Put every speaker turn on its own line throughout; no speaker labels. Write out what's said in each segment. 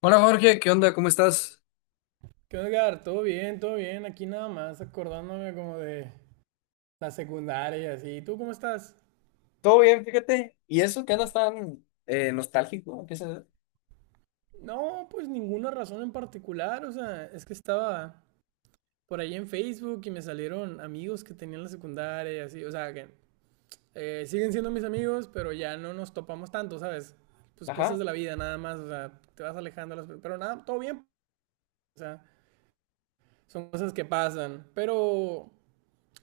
Hola Jorge, ¿qué onda? ¿Cómo estás?
¿Qué onda, Edgar? Todo bien, todo bien. Aquí nada más acordándome como de la secundaria y así. ¿Tú cómo estás?
Todo bien, fíjate. ¿Y eso que andas tan nostálgico? ¿Qué se?
No, pues ninguna razón en particular. O sea, es que estaba por ahí en Facebook y me salieron amigos que tenían la secundaria y así. O sea, que siguen siendo mis amigos, pero ya no nos topamos tanto, ¿sabes? Pues cosas
Ajá,
de la vida nada más. O sea, te vas alejando. Pero nada, todo bien. O sea, son cosas que pasan. Pero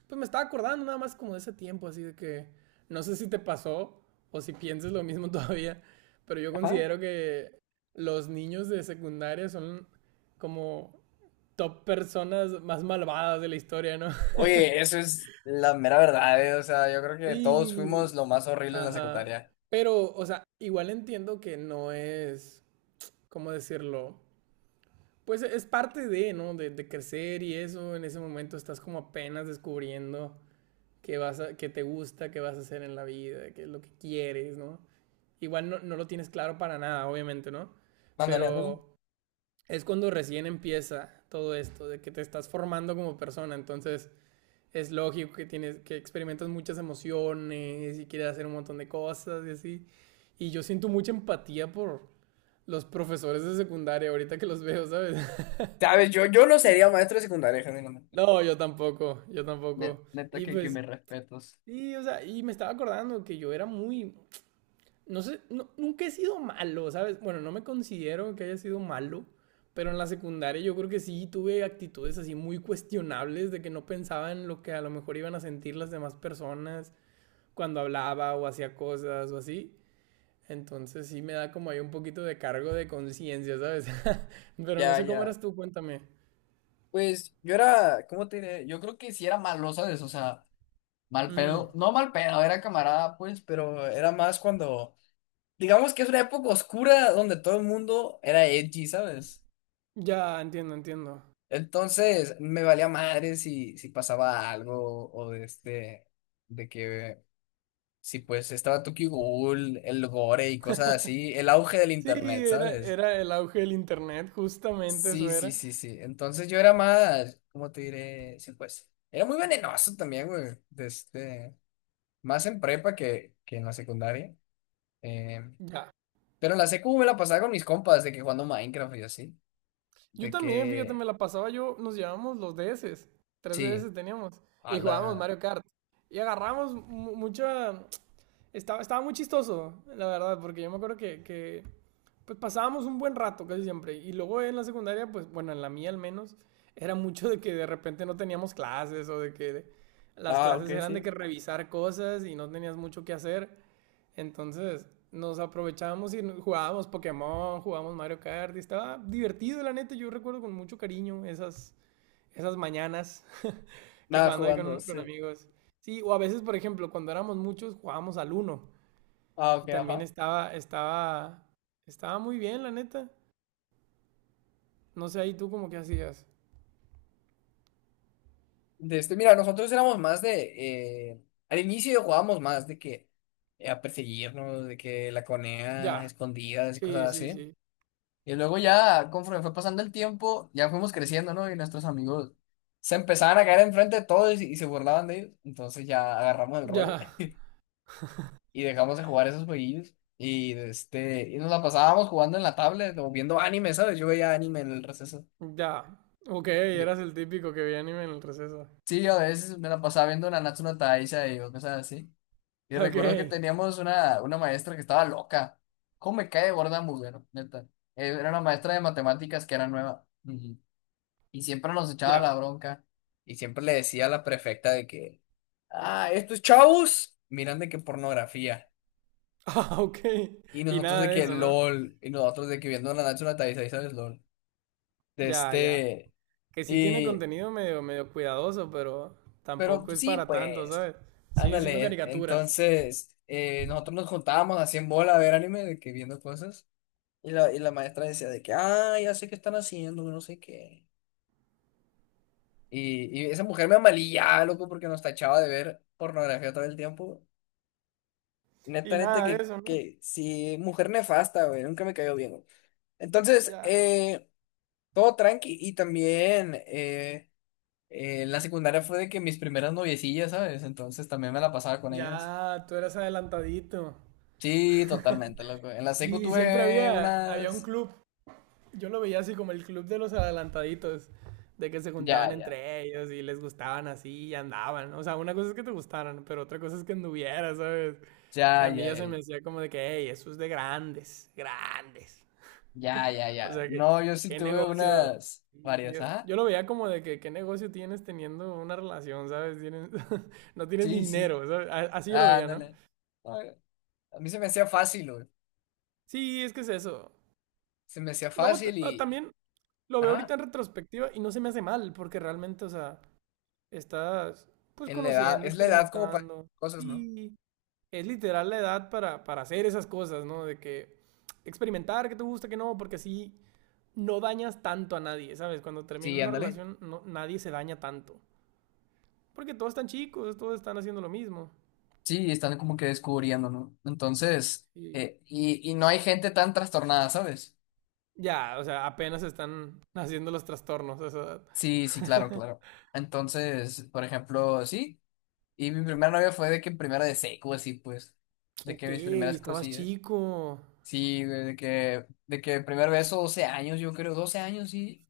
pues me estaba acordando nada más como de ese tiempo, así de que no sé si te pasó o si piensas lo mismo todavía, pero yo
ajá.
considero que los niños de secundaria son como top personas más malvadas de la historia, ¿no?
Oye, eso es la mera verdad, o sea, yo creo que todos fuimos
Sí,
lo más horrible en la
ajá.
secundaria.
Pero, o sea, igual entiendo que no es, ¿cómo decirlo? Pues es parte de, ¿no? De crecer y eso, en ese momento estás como apenas descubriendo qué, qué te gusta, qué vas a hacer en la vida, qué es lo que quieres, ¿no? Igual no lo tienes claro para nada, obviamente, ¿no?
Ándale, ándale.
Pero es cuando recién empieza todo esto, de que te estás formando como persona, entonces es lógico que que experimentas muchas emociones y quieres hacer un montón de cosas y así. Y yo siento mucha empatía por los profesores de secundaria ahorita que los veo, ¿sabes?
¿Sabes? Yo no sería maestro de secundaria, genuinamente.
No, yo tampoco, yo
Ne-
tampoco.
Neta
Y
que
pues,
me respetos.
sí, o sea, y me estaba acordando que yo era muy, no sé, nunca he sido malo, ¿sabes? Bueno, no me considero que haya sido malo, pero en la secundaria yo creo que sí tuve actitudes así muy cuestionables de que no pensaba en lo que a lo mejor iban a sentir las demás personas cuando hablaba o hacía cosas o así. Entonces sí me da como ahí un poquito de cargo de conciencia, ¿sabes? Pero no
Ya,
sé cómo
ya.
eras tú, cuéntame.
Pues yo era, ¿cómo te diré? Yo creo que sí era malo, ¿sabes? O sea, mal
Mm,
pedo. No mal pedo, era camarada, pues, pero era más cuando digamos que es una época oscura donde todo el mundo era edgy, ¿sabes?
ya, entiendo, entiendo.
Entonces me valía madre si pasaba algo o de que si pues estaba Tokyo Ghoul, el gore y cosas así, el auge del
Sí,
internet,
era,
¿sabes?
era el auge del internet, justamente eso
Sí, sí,
era.
sí, sí. Entonces yo era más, ¿cómo te diré? Sí, pues, era muy venenoso también, güey, más en prepa que en la secundaria. Eh,
Ya.
pero en la secu me la pasaba con mis compas, de que jugando Minecraft y así,
Yo
de
también, fíjate, me
que
la pasaba yo, nos llevábamos los DS, tres
Sí,
DS teníamos,
a
y jugábamos
la...
Mario Kart. Y agarramos mucha. Estaba muy chistoso, la verdad, porque yo me acuerdo que, pues pasábamos un buen rato casi siempre. Y luego en la secundaria, pues bueno, en la mía al menos, era mucho de que de repente no teníamos clases o de que las
Ah,
clases
ok,
eran de
sí.
que revisar cosas y no tenías mucho que hacer. Entonces nos aprovechábamos y jugábamos Pokémon, jugábamos Mario Kart y estaba divertido, la neta. Yo recuerdo con mucho cariño esas mañanas que
Nada,
jugando ahí
jugando,
con
sí.
amigos. Sí, o a veces, por ejemplo, cuando éramos muchos jugábamos al Uno
Ah,
y
ok,
también
ajá.
estaba muy bien, la neta. No sé, ahí tú como que hacías.
Mira, nosotros éramos más al inicio jugábamos más de que a perseguirnos, de que la conea,
Ya,
escondidas y
sí,
cosas
sí,
así.
sí.
Y luego ya, conforme fue pasando el tiempo, ya fuimos creciendo, ¿no? Y nuestros amigos se empezaban a caer enfrente de todos y se burlaban de ellos. Entonces ya agarramos el rollo
Ya,
y dejamos de jugar esos jueguillos. Y nos la pasábamos jugando en la tablet o viendo anime, ¿sabes? Yo veía anime en el receso.
ya. Ok,
de-
eras el típico que veía anime en el receso.
Sí, a veces me la pasaba viendo Nanatsu no Taizai o cosas así. Y
Ok,
recuerdo que teníamos una maestra que estaba loca. ¿Cómo me cae de gorda mujer, neta? Era una maestra de matemáticas que era nueva. Ujú. Y siempre nos echaba
ya.
la bronca. Y siempre le decía a la prefecta de que, ah, estos chavos miran de que pornografía.
Ah, ok.
Y
Y
nosotros
nada
de
de
que
eso, ¿no?
LOL. Y nosotros de que viendo Nanatsu no Taizai, ¿sabes? LOL. De
Ya, ya.
este.
Que sí tiene
Y.
contenido medio, medio cuidadoso, pero
Pero
tampoco es
sí,
para tanto,
pues,
¿sabes? Sigue siendo
ándale.
caricaturas.
Entonces, nosotros nos juntábamos así en bola a ver anime, de que viendo cosas. Y la maestra decía de que, ah, ya sé qué están haciendo, no sé qué. Y esa mujer me amalillaba, loco, porque nos tachaba de ver pornografía todo el tiempo.
Y
Neta, neta,
nada de
que,
eso, ¿no?
que sí, mujer nefasta, güey, nunca me cayó bien, güey. Entonces,
Ya.
todo tranqui. Y también, en la secundaria fue de que mis primeras noviecillas, ¿sabes? Entonces también me la pasaba con ellas.
Ya, tú eras adelantadito.
Sí, totalmente, loco. En la secu
Y siempre
tuve
había un
unas.
club, yo lo veía así como el club de los adelantaditos, de que se
Ya,
juntaban
ya.
entre ellos y les gustaban así y andaban. O sea, una cosa es que te gustaran, pero otra cosa es que anduvieras, ¿sabes?
Ya,
A mí
ya,
ya se
ya.
me hacía como de que, hey, eso es de grandes, grandes.
Ya, ya,
O
ya.
sea, que
No, yo sí
qué
tuve
negocio.
unas.
Sí,
Varias,
Yo
ajá.
yo lo veía como de que qué negocio tienes teniendo una relación, ¿sabes? No tienes ni
Sí, sí.
dinero, ¿sabes? Así yo lo
Ah,
veía, ¿no?
ándale. No, a mí se me hacía fácil, güey.
Sí, es que es eso.
Se me hacía
Luego
fácil y.
también lo veo ahorita
Ajá.
en retrospectiva y no se me hace mal, porque realmente, o sea, estás pues
En la edad.
conociendo,
Es la edad como para
experimentando.
cosas, ¿no?
Sí, es literal la edad para hacer esas cosas, ¿no? De que experimentar, que te gusta, que no, porque así no dañas tanto a nadie, ¿sabes? Cuando termina
Sí,
una
ándale.
relación, no, nadie se daña tanto. Porque todos están chicos, todos están haciendo lo mismo.
Sí, están como que descubriendo, ¿no? Entonces.
Sí.
eh, y, y no hay gente tan trastornada, ¿sabes?
Ya, o sea, apenas están haciendo los trastornos a esa edad.
Sí, sí, claro, claro. Entonces, por ejemplo, sí. Y mi primera novia fue de que en primera de seco, así pues. De que
Ok,
mis primeras
estabas
cosillas.
chico.
Sí, güey, de que el primer beso, 12 años, yo creo, 12 años, sí.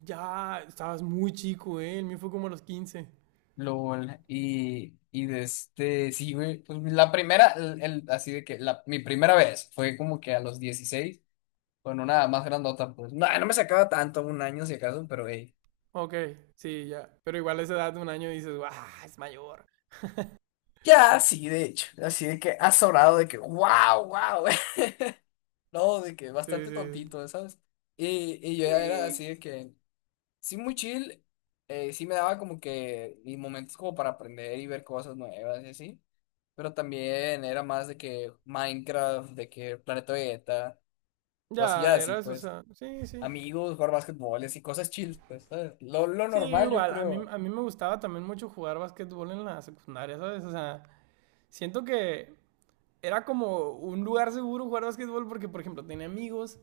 Ya, estabas muy chico, ¿eh? El mío fue como a los 15.
LOL. Y sí, güey. Pues la primera, así de que mi primera vez fue como que a los 16 con una más grandota, pues. No, no me sacaba tanto, 1 año si acaso, pero hey.
Ok, sí, ya. Pero igual a esa edad de un año dices, ¡ah! Es mayor.
Ya, sí, de hecho. Así de que azorado, de que wow, wow. No, de que
Sí, sí,
bastante
sí.
tontito, ¿sabes? Y yo ya era
Sí,
así de que. Sí muy chill, sí me daba como que y momentos como para aprender y ver cosas nuevas y así, pero también era más de que Minecraft, de que Planeta Vegeta,
ya,
cosillas así,
era eso, o
pues,
sea, sí, sí.
amigos, jugar básquetbol, y cosas chill, pues, ¿sabes? Lo
Sí,
normal yo
igual, a mí,
creo,
a mí me gustaba también mucho jugar básquetbol en la secundaria, ¿sabes? O sea, siento que era como un lugar seguro jugar básquetbol porque, por ejemplo, tenía amigos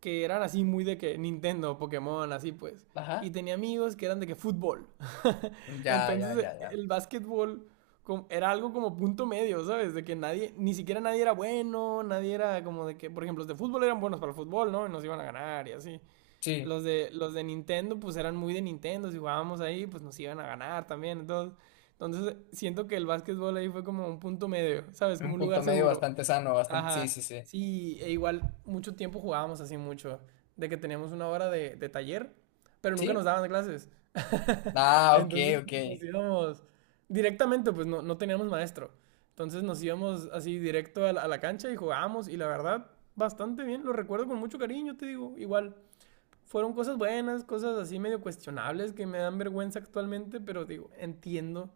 que eran así muy de que Nintendo, Pokémon, así pues. Y
ajá,
tenía amigos que eran de que fútbol.
ya, ya,
Entonces
ya, ya,
el básquetbol era algo como punto medio, ¿sabes? De que nadie, ni siquiera nadie era bueno, nadie era como de que, por ejemplo, los de fútbol eran buenos para el fútbol, ¿no? Y nos iban a ganar y así.
sí,
Los de Nintendo, pues eran muy de Nintendo, si jugábamos ahí, pues nos iban a ganar también. Entonces siento que el básquetbol ahí fue como un punto medio, ¿sabes?
un
Como un
punto
lugar
medio
seguro.
bastante sano, bastante, sí,
Ajá,
sí, sí,
sí, e igual mucho tiempo jugábamos así mucho, de que teníamos una hora de taller, pero nunca nos
sí,
daban clases.
ah, ok,
Entonces
ok,
nos íbamos directamente, pues no teníamos maestro. Entonces nos íbamos así directo a la cancha y jugábamos y la verdad, bastante bien, lo recuerdo con mucho cariño, te digo, igual. Fueron cosas buenas, cosas así medio cuestionables que me dan vergüenza actualmente, pero digo, entiendo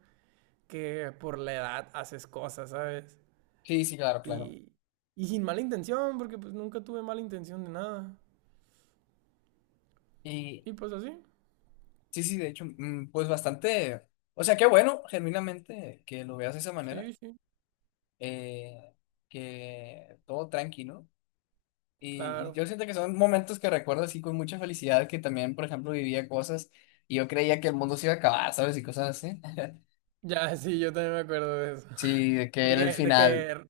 que por la edad haces cosas, ¿sabes?
sí, sí, claro, claro.
Y, y sin mala intención, porque pues nunca tuve mala intención de nada.
Y,
Y pues así,
Sí, sí, de hecho, pues bastante, o sea, qué bueno, genuinamente, que lo veas de esa manera,
sí, sí,
eh, que todo tranquilo. Y
claro.
yo siento que son momentos que recuerdo así con mucha felicidad, que también, por ejemplo, vivía cosas y yo creía que el mundo se iba a acabar, ¿sabes? Y cosas así.
Ya, sí, yo también me acuerdo de eso.
Sí, de que
De
era el
que, de
final,
que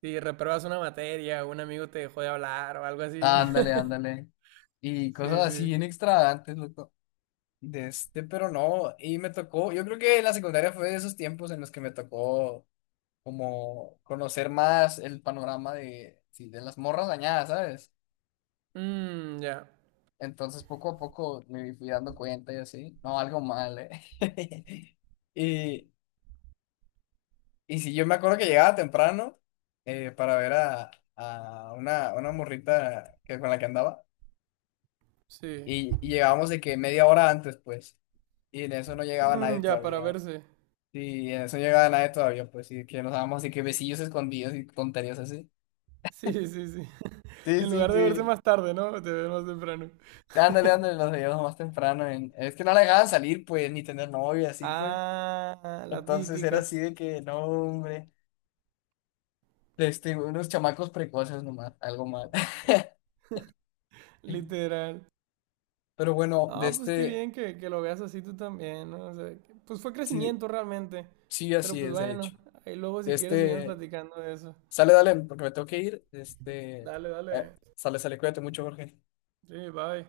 si repruebas una materia, un amigo te dejó de hablar o algo así.
ándale, ándale. Y cosas
Sí,
así
sí.
bien extravagantes, loco. Pero no, y me tocó, yo creo que la secundaria fue de esos tiempos en los que me tocó. Como conocer más el panorama de, sí, de las morras dañadas, ¿sabes?
Mmm, ya,
Entonces poco a poco me fui dando cuenta y así, no, algo mal, ¿eh? Y, y sí, yo me acuerdo que llegaba temprano para ver a, una morrita que, con la que andaba
sí.
y llegábamos de que media hora antes, pues, y en eso no llegaba nadie
Mm, ya, para
todavía.
verse.
Y en eso no llegaba nadie todavía, pues, y que nos dábamos así que besillos escondidos y tonterías así.
Sí, sí, sí.
Sí,
En
sí,
lugar de verse
sí.
más tarde, ¿no? Te ves más temprano.
Ándale, ándale, los veíamos más temprano. Es que no la dejaban salir, pues, ni tener novia, así pues.
Ah, la
Entonces era
típica,
así de que, no, hombre, unos chamacos precoces nomás, algo mal.
literal.
Pero bueno,
Ah, pues qué bien que lo veas así tú también, ¿no? O sea, pues fue
sí,
crecimiento realmente.
sí,
Pero
así
pues
es, de
bueno,
hecho.
ahí luego si
De
quieres seguimos
este,
platicando de eso.
sale, dale, porque me tengo que ir.
Dale,
Eh,
dale.
sale, sale, cuídate mucho, Jorge.
Sí, bye.